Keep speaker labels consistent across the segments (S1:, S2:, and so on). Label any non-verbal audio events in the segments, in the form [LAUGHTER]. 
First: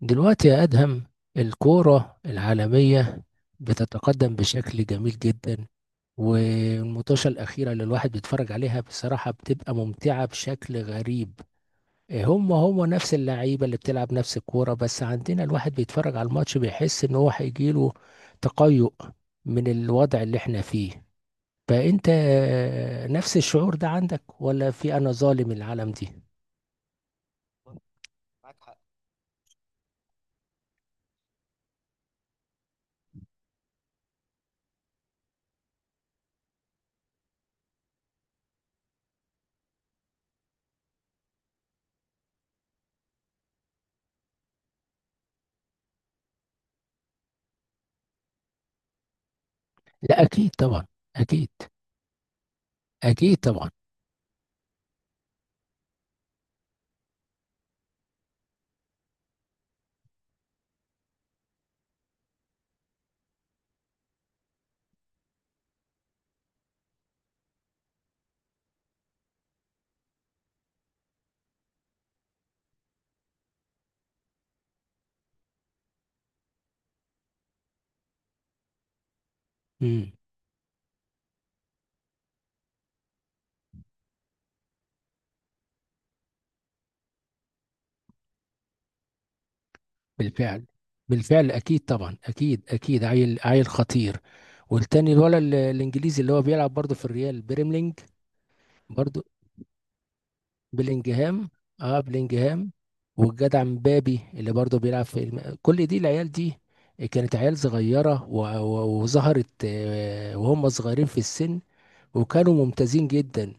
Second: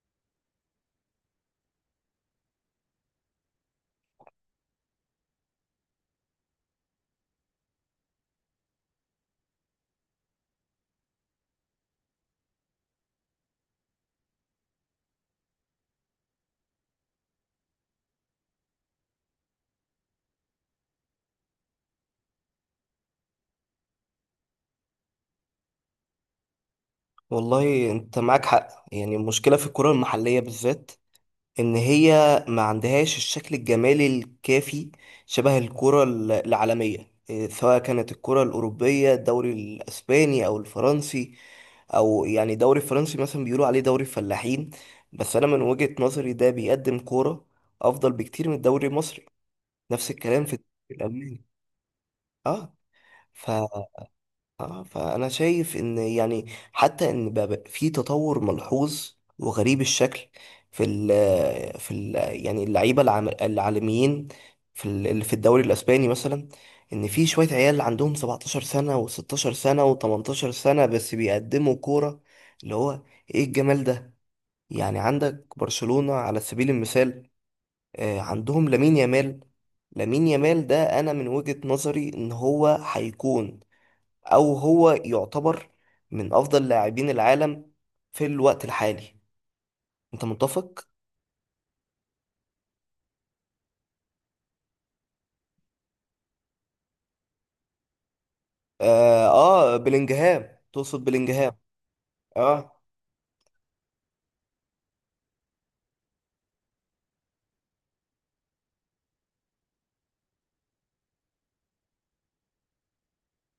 S1: دلوقتي يا أدهم، الكورة العالمية بتتقدم بشكل جميل جدا، والمطوشة الأخيرة اللي الواحد بيتفرج عليها بصراحة بتبقى ممتعة بشكل غريب. هم نفس اللعيبة اللي بتلعب نفس الكورة، بس عندنا الواحد بيتفرج على الماتش بيحس إن هو هيجيله تقيؤ من الوضع اللي احنا فيه. فأنت نفس الشعور ده عندك ولا في أنا ظالم العالم دي؟
S2: والله انت معاك حق، يعني المشكلة في الكرة المحلية بالذات ان هي ما عندهاش الشكل الجمالي الكافي، شبه الكرة العالمية، سواء كانت الكرة الأوروبية، الدوري الأسباني أو الفرنسي، أو يعني الدوري الفرنسي مثلا بيقولوا عليه دوري الفلاحين. بس أنا من وجهة نظري ده بيقدم كورة أفضل بكتير من الدوري المصري. نفس
S1: لا،
S2: الكلام
S1: أكيد
S2: في الدوري
S1: طبعا.
S2: الألماني.
S1: أكيد.
S2: اه.
S1: أكيد
S2: ف
S1: طبعا.
S2: اه فانا شايف ان يعني حتى ان بقى في تطور ملحوظ وغريب الشكل في ال يعني اللعيبه العالميين في اللي في الدوري الاسباني مثلا، ان في شويه عيال عندهم 17 سنه و16 سنه و18 سنه بس بيقدموا كوره، اللي هو ايه الجمال ده! يعني عندك برشلونه على سبيل المثال، عندهم لامين يامال.
S1: مم.
S2: لامين يامال ده انا من وجهه نظري ان هو هيكون، او هو يعتبر من افضل لاعبين العالم في الوقت الحالي. انت
S1: بالفعل.
S2: متفق؟
S1: بالفعل اكيد طبعا. اكيد، اكيد. عيل عيل خطير. والتاني الولد الانجليزي اللي هو بيلعب برضه في الريال بيرملينج. برضه.
S2: اه، بلينجهام، تقصد
S1: بلينجهام.
S2: بلينجهام.
S1: اه، بلينجهام.
S2: اه.
S1: والجدع مبابي اللي برضه بيلعب في كل دي العيال دي كانت عيال صغيرة و... و... وظهرت وهم صغيرين في السن، وكانوا ممتازين جدا.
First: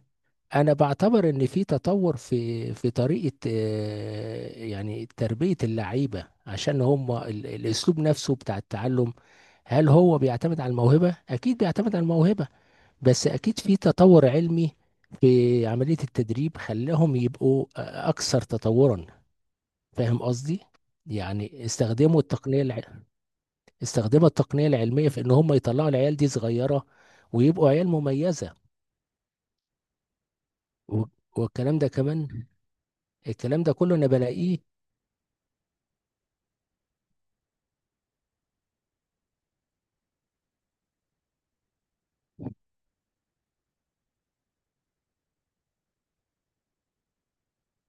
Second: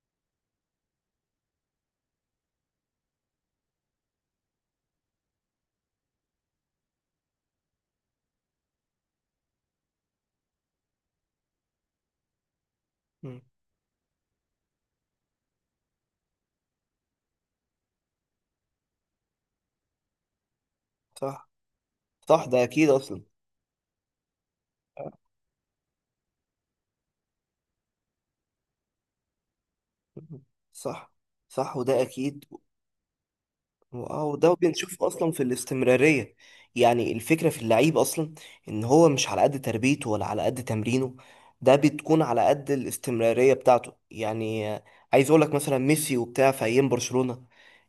S1: انا بعتبر ان في تطور في طريقه، يعني تربيه اللعيبه، عشان هم الاسلوب نفسه بتاع التعلم. هل هو بيعتمد على الموهبه؟ اكيد بيعتمد على الموهبه، بس
S2: مم.
S1: اكيد في تطور علمي في عمليه التدريب خلاهم يبقوا اكثر تطورا. فاهم قصدي؟
S2: صح.
S1: يعني
S2: صح ده اكيد اصلا.
S1: استخدموا التقنيه العلميه في ان هم يطلعوا العيال دي صغيره، ويبقوا عيال مميزه.
S2: مم.
S1: و-
S2: صح. صح
S1: والكلام ده
S2: وده
S1: كمان
S2: اكيد.
S1: الكلام ده كله انا
S2: واو، ده
S1: بلاقيه.
S2: بنشوف اصلا في الاستمراريه، يعني الفكره في اللعيب اصلا ان هو مش على قد تربيته ولا على قد تمرينه، ده بتكون على قد الاستمراريه بتاعته، يعني عايز اقول لك مثلا ميسي وبتاع في ايام برشلونه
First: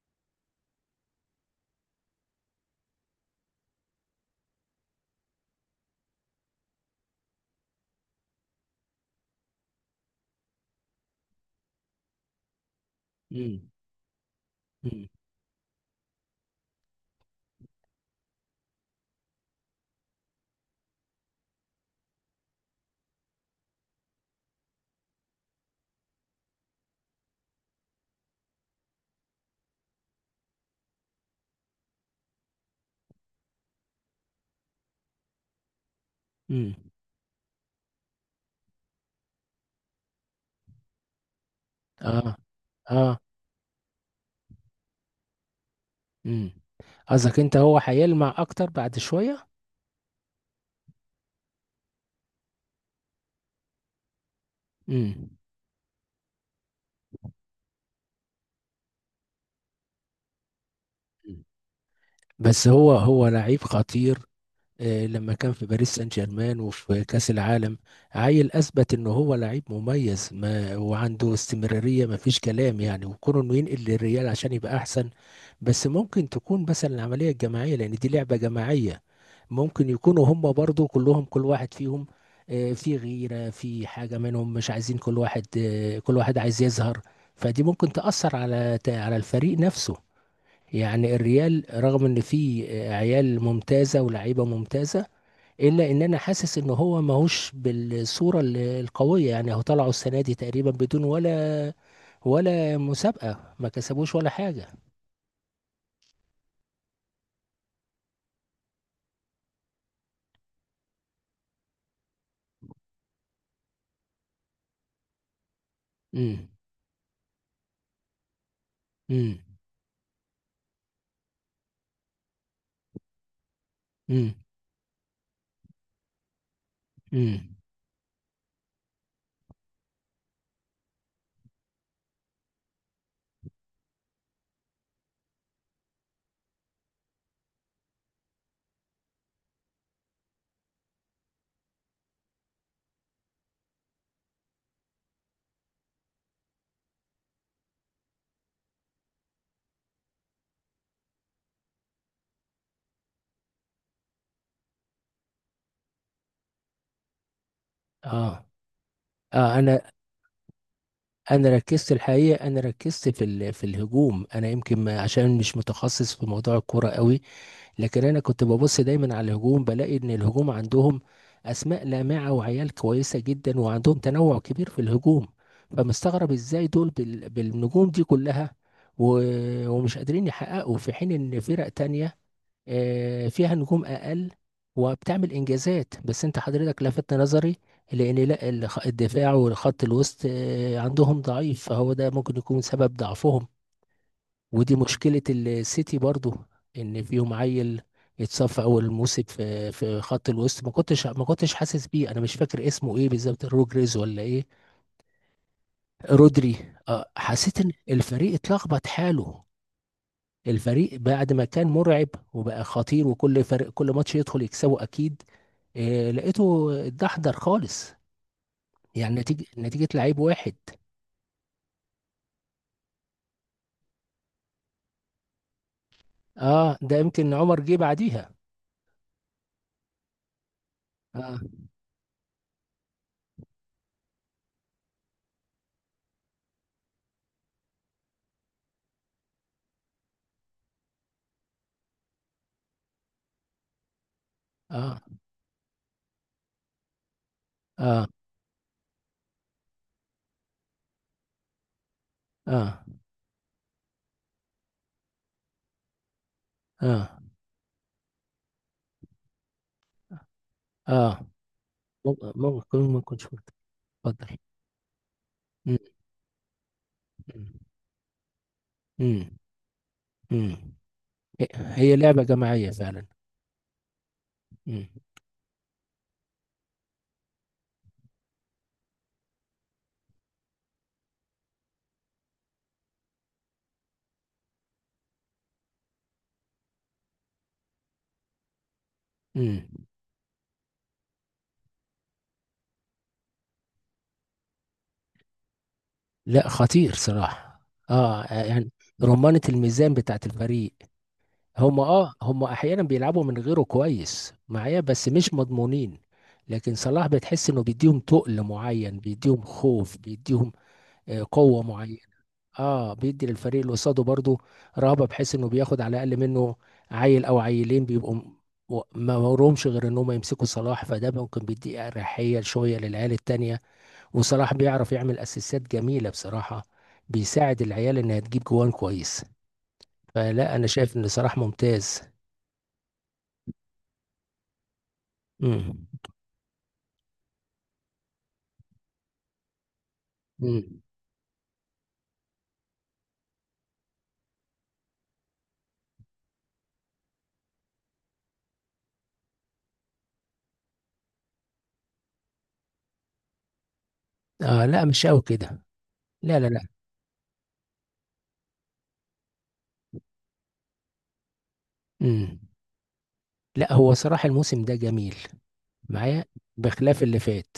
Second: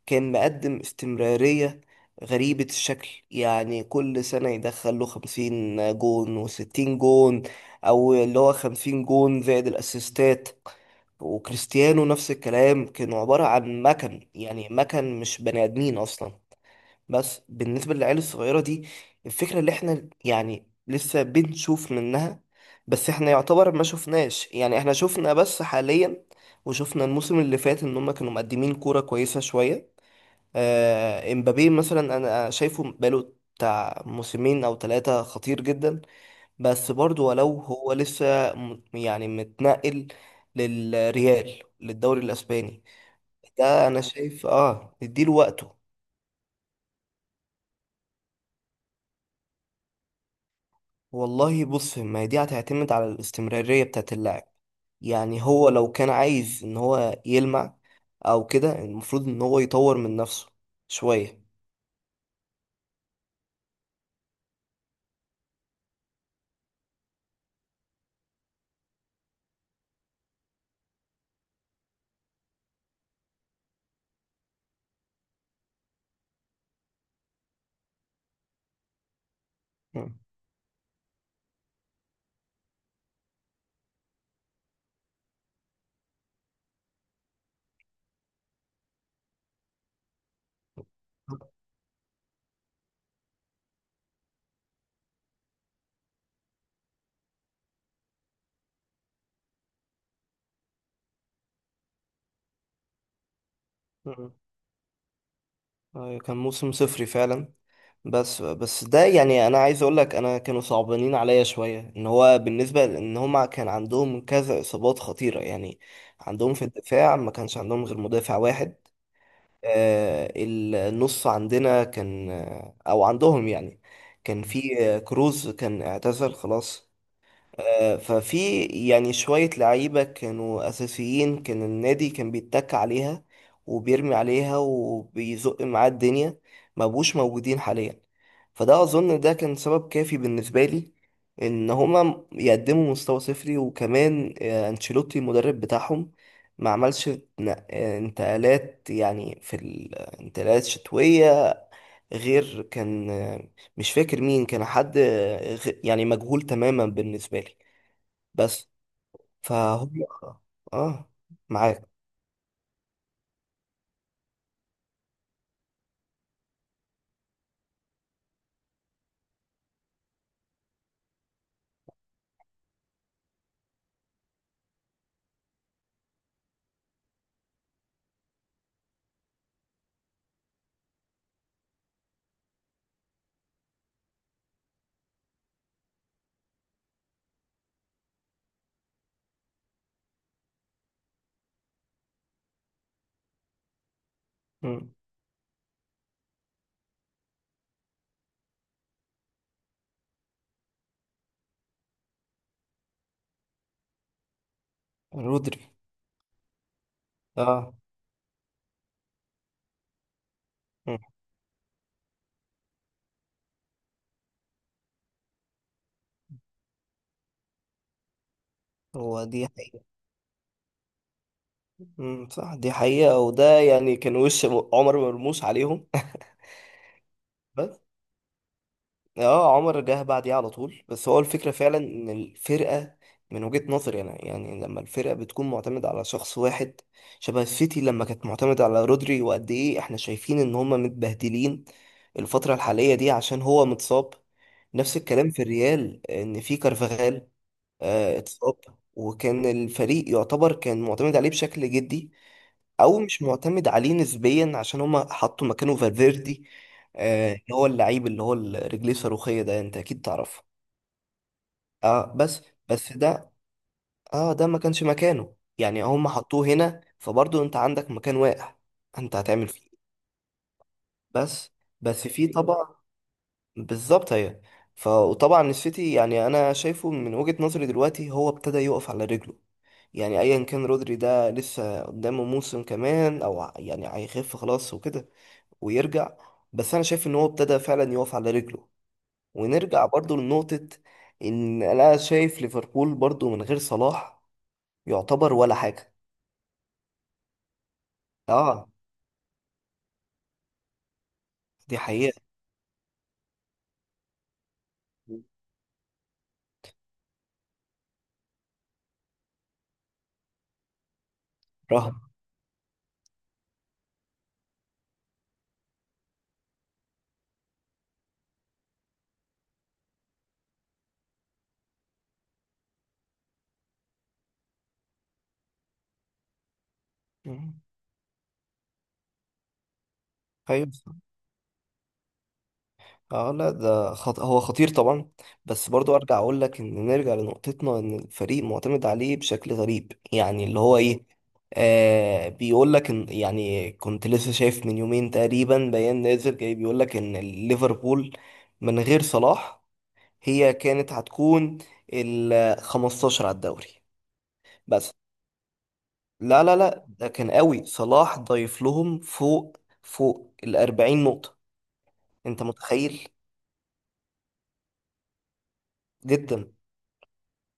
S2: كان مقدم استمراريه غريبه الشكل، يعني كل سنه يدخل له 50 جون و60 جون، او اللي هو 50 جون زائد الاسيستات. وكريستيانو نفس الكلام، كانوا عبارة
S1: امم.
S2: عن مكن، يعني
S1: امم.
S2: مكن مش بني آدمين أصلا. بس بالنسبة للعيال الصغيرة دي، الفكرة اللي احنا يعني لسه بنشوف منها، بس احنا يعتبر ما شفناش، يعني احنا شفنا بس حاليا وشفنا الموسم اللي فات ان هم كانوا مقدمين كورة كويسة شوية. آه امبابي مثلا انا شايفه بقاله بتاع موسمين او 3 خطير جدا،
S1: امم.
S2: بس برضو ولو هو لسه يعني متنقل للريال، للدوري
S1: اه.
S2: الاسباني،
S1: اه.
S2: ده انا شايف، نديله وقته.
S1: امم. قصدك انت هو هيلمع اكتر بعد شوية؟
S2: والله بص، ما هي دي هتعتمد على الاستمرارية بتاعت اللاعب،
S1: امم.
S2: يعني هو لو كان عايز ان هو يلمع او كده المفروض ان هو يطور من نفسه شوية.
S1: بس هو لعيب خطير. لما كان في باريس سان جيرمان وفي كأس العالم، عيل أثبت إن هو لعيب مميز، ما وعنده استمرارية ما فيش كلام يعني، وكونه إنه ينقل للريال عشان يبقى أحسن. بس ممكن تكون مثلا العملية الجماعية، لأن دي لعبة جماعية. ممكن
S2: مم.
S1: يكونوا هم برضو كلهم، كل واحد فيهم في غيرة، في حاجة منهم مش عايزين، كل واحد كل واحد عايز يظهر. فدي ممكن تأثر على الفريق نفسه. يعني الريال رغم ان فيه عيال ممتازة ولاعيبة ممتازة، الا ان انا حاسس ان هو ماهوش بالصوره القويه. يعني هو طلعوا السنه دي تقريبا بدون ولا مسابقه، ما كسبوش ولا
S2: مم.
S1: حاجه.
S2: كان موسم صفري فعلا، بس ده يعني انا عايز اقول لك انا كانوا صعبانين عليا شويه، ان هو بالنسبه لان هما كان عندهم كذا اصابات خطيره يعني،
S1: امم.
S2: عندهم في الدفاع ما كانش عندهم غير مدافع واحد.
S1: امم.
S2: النص عندنا كان، او عندهم يعني،
S1: امم.
S2: كان في كروز، كان اعتزل خلاص.
S1: امم.
S2: ففي يعني شوية لعيبة كانوا أساسيين، كان النادي كان بيتك عليها وبيرمي عليها وبيزق معاه الدنيا، ما بقوش موجودين حاليا. فده أظن ده كان سبب كافي بالنسبة لي إن هما يقدموا مستوى صفري. وكمان أنشيلوتي المدرب بتاعهم ما عملش انتقالات، يعني في الانتقالات شتوية غير كان مش فاكر مين كان، حد يعني مجهول تماما بالنسبة لي.
S1: اه.
S2: بس.
S1: اه. انا
S2: فهم. اه.
S1: انا
S2: معاك.
S1: ركزت الحقيقه، انا ركزت في في الهجوم. انا يمكن عشان مش متخصص في موضوع الكوره قوي. لكن انا كنت ببص دايما على الهجوم، بلاقي ان الهجوم عندهم اسماء لامعه وعيال كويسه جدا، وعندهم تنوع كبير في الهجوم. فمستغرب ازاي دول بالنجوم دي كلها، و... ومش قادرين يحققوا، في حين ان فرق تانية فيها نجوم اقل وبتعمل انجازات. بس انت حضرتك لفت نظري، لان لا الدفاع والخط الوسط عندهم ضعيف، فهو ده ممكن يكون سبب ضعفهم. ودي
S2: مم.
S1: مشكلة السيتي برضو، ان فيهم عيل اتصف اول موسم في خط الوسط ما كنتش حاسس بيه، انا مش فاكر اسمه ايه بالظبط، روجريز ولا ايه؟
S2: رودري.
S1: رودري. حسيت ان
S2: اه.
S1: الفريق اتلخبط حاله، الفريق
S2: مم.
S1: بعد ما كان مرعب وبقى خطير، وكل فريق كل ماتش يدخل يكسبه اكيد، لقيته اتدحضر خالص. يعني
S2: هو
S1: نتيجة
S2: دي حقيقة.
S1: نتيجة لعيب واحد.
S2: مم. صح، دي حقيقة، وده يعني كان وش عمر مرموش عليهم.
S1: اه، ده يمكن
S2: [LAUGHS]
S1: عمر جه
S2: بس
S1: بعديها.
S2: اه، عمر جه بعديه على طول. بس هو
S1: اه.
S2: الفكرة فعلا ان الفرقة، من وجهة نظري انا يعني، لما الفرقة بتكون معتمدة على شخص واحد شبه السيتي لما كانت معتمدة على رودري، وقد ايه احنا شايفين ان هما متبهدلين الفترة الحالية دي عشان هو متصاب. نفس
S1: اه.
S2: الكلام في الريال، ان في كارفاخال
S1: اه.
S2: اتصاب، وكان الفريق يعتبر كان معتمد عليه بشكل جدي،
S1: اه.
S2: او مش معتمد عليه نسبيا، عشان هما حطوا مكانه فالفيردي،
S1: اه.
S2: اللي هو اللعيب اللي هو رجليه الصاروخية ده انت اكيد تعرفه.
S1: آه.
S2: اه، بس
S1: موقف
S2: بس
S1: كوميدي، ما كنتش مت- اتفضل.
S2: ده ما كانش مكانه،
S1: مم.
S2: يعني هما حطوه هنا، فبرضه انت عندك مكان واقع، انت
S1: مم.
S2: هتعمل فيه إيه؟
S1: مم. هي
S2: بس
S1: هي
S2: بس
S1: لعبة
S2: في
S1: جماعية
S2: طبعا،
S1: فعلا.
S2: بالظبط هي.
S1: مم.
S2: وطبعا السيتي، يعني انا شايفه من وجهة نظري دلوقتي، هو ابتدى يقف على رجله، يعني ايا كان رودري ده لسه قدامه موسم كمان او يعني هيخف خلاص وكده ويرجع. بس انا شايف ان هو ابتدى فعلا يقف على رجله.
S1: مم.
S2: ونرجع برضو لنقطة ان انا شايف ليفربول برضو من غير صلاح يعتبر ولا حاجة.
S1: لا، خطير صراحة. اه
S2: اه.
S1: يعني رمانة الميزان بتاعت الفريق.
S2: دي
S1: هم اه
S2: حقيقة.
S1: هم احيانا بيلعبوا من غيره كويس معايا، بس مش مضمونين. لكن صلاح بتحس انه بيديهم تقل معين، بيديهم خوف، بيديهم قوة
S2: رهن.
S1: معينة. اه، بيدي للفريق اللي قصاده برضه رهبه، بحيث انه بياخد على الاقل منه عيل او عيلين بيبقوا ما ورهمش غير ان هم يمسكوا صلاح، فده ممكن بيدي اريحيه شويه للعيال التانيه. وصلاح بيعرف يعمل اسيستات جميله بصراحه،
S2: مم.
S1: بيساعد العيال انها تجيب جوان كويس. فلا، انا
S2: ايوه.
S1: شايف ان صلاح ممتاز.
S2: اه لا، ده هو خطير طبعا. بس
S1: امم.
S2: برضو ارجع اقول لك ان نرجع لنقطتنا، ان الفريق معتمد عليه بشكل غريب، يعني اللي هو
S1: امم.
S2: ايه، بيقول لك ان يعني كنت لسه شايف من يومين تقريبا بيان نازل جاي بيقول لك ان ليفربول من غير صلاح هي كانت هتكون ال 15 على الدوري.
S1: اه، لا
S2: بس
S1: مش قوي كده. لا،
S2: لا
S1: لا،
S2: لا
S1: لا.
S2: لا، ده كان قوي، صلاح ضايف لهم فوق فوق ال 40 نقطة،
S1: امم.
S2: انت متخيل؟
S1: لا، هو صراحه الموسم ده جميل معايا،
S2: جدا
S1: بخلاف اللي فات.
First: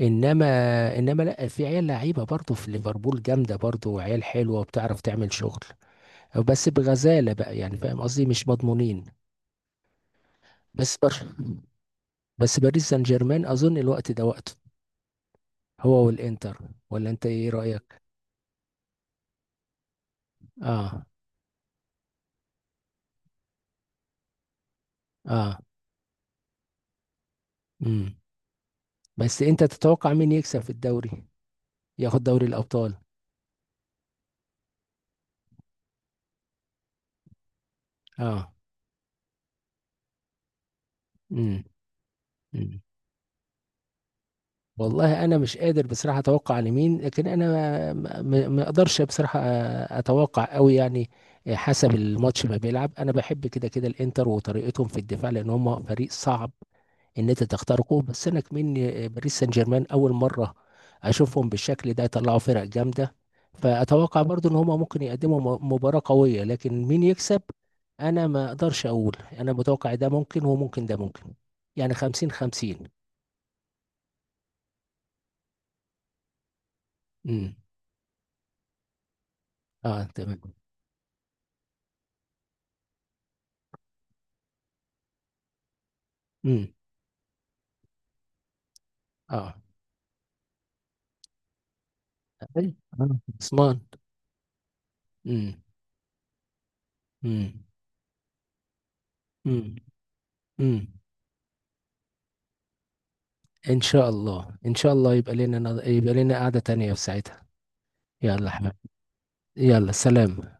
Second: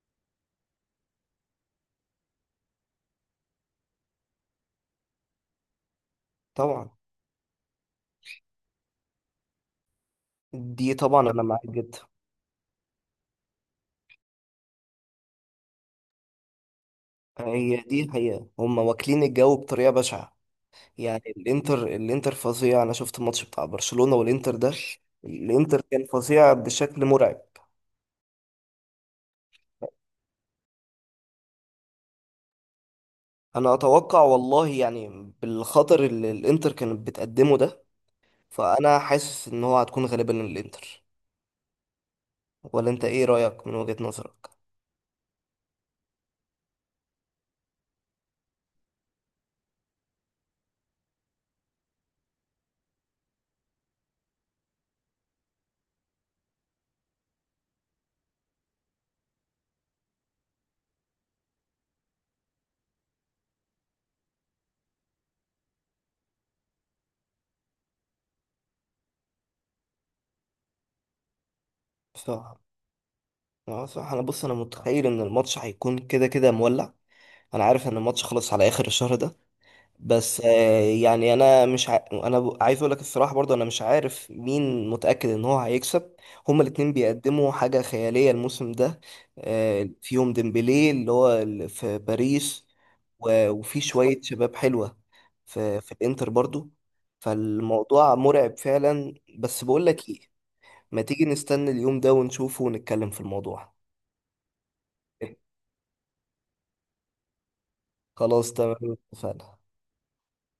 S1: انما انما لا، في عيال لعيبه برضه في ليفربول جامده، برضه وعيال حلوه وبتعرف تعمل شغل، بس
S2: طبعا.
S1: بغزاله بقى يعني فاهم قصدي، مش مضمونين.
S2: دي
S1: بس بر...
S2: طبعا انا معاك جدا.
S1: بس باريس سان جيرمان اظن الوقت ده وقته، هو والانتر. ولا انت ايه
S2: هي
S1: رايك؟
S2: دي الحقيقه، هم واكلين الجو بطريقه بشعه،
S1: اه.
S2: يعني الانتر، الانتر فظيع. انا شفت الماتش بتاع برشلونه والانتر ده،
S1: اه.
S2: الانتر كان فظيع بشكل مرعب.
S1: امم. بس انت تتوقع مين يكسب في الدوري، ياخد دوري الابطال؟
S2: انا اتوقع والله، يعني بالخطر اللي الانتر كانت بتقدمه ده،
S1: اه.
S2: فانا حاسس ان هو هتكون غالبا الانتر.
S1: امم.
S2: ولا انت ايه رايك من وجهه نظرك؟
S1: والله انا مش قادر بصراحه اتوقع لمين، لكن انا ما اقدرش بصراحه اتوقع قوي يعني. حسب الماتش ما بيلعب، انا بحب كده كده الانتر وطريقتهم في الدفاع، لان هم فريق صعب ان انت تخترقه. بس انا كمان، باريس سان جيرمان اول مره اشوفهم بالشكل ده يطلعوا فرق جامده، فاتوقع برضو ان هم ممكن يقدموا مباراه قويه، لكن مين يكسب؟ انا ما اقدرش اقول انا متوقع. ده ممكن وممكن، ده ممكن، يعني 50
S2: صح.
S1: 50
S2: صح انا بص، انا متخيل ان الماتش هيكون كده كده مولع.
S1: امم.
S2: انا عارف ان الماتش خلص على اخر الشهر ده،
S1: اه تمام.
S2: بس يعني انا مش انا عايز اقول لك الصراحه برضه انا مش عارف مين متاكد ان هو هيكسب. هما
S1: مم.
S2: الاتنين بيقدموا حاجه خياليه الموسم ده،
S1: اه.
S2: فيهم ديمبلي اللي هو في باريس،
S1: اي، انا خلصان.
S2: وفي شويه شباب حلوه
S1: امم.
S2: في الانتر برضه،
S1: امم.
S2: فالموضوع مرعب فعلا. بس
S1: امم.
S2: بقول لك ايه،
S1: امم.
S2: ما تيجي نستنى اليوم ده ونشوفه ونتكلم في الموضوع.
S1: ان شاء الله، ان شاء الله، يبقى
S2: إيه،
S1: لنا يبقى لنا قعدة تانية في ساعتها. يلا يا
S2: خلاص
S1: حبيبي.
S2: تمام. اتفقنا.
S1: يلا، سلام.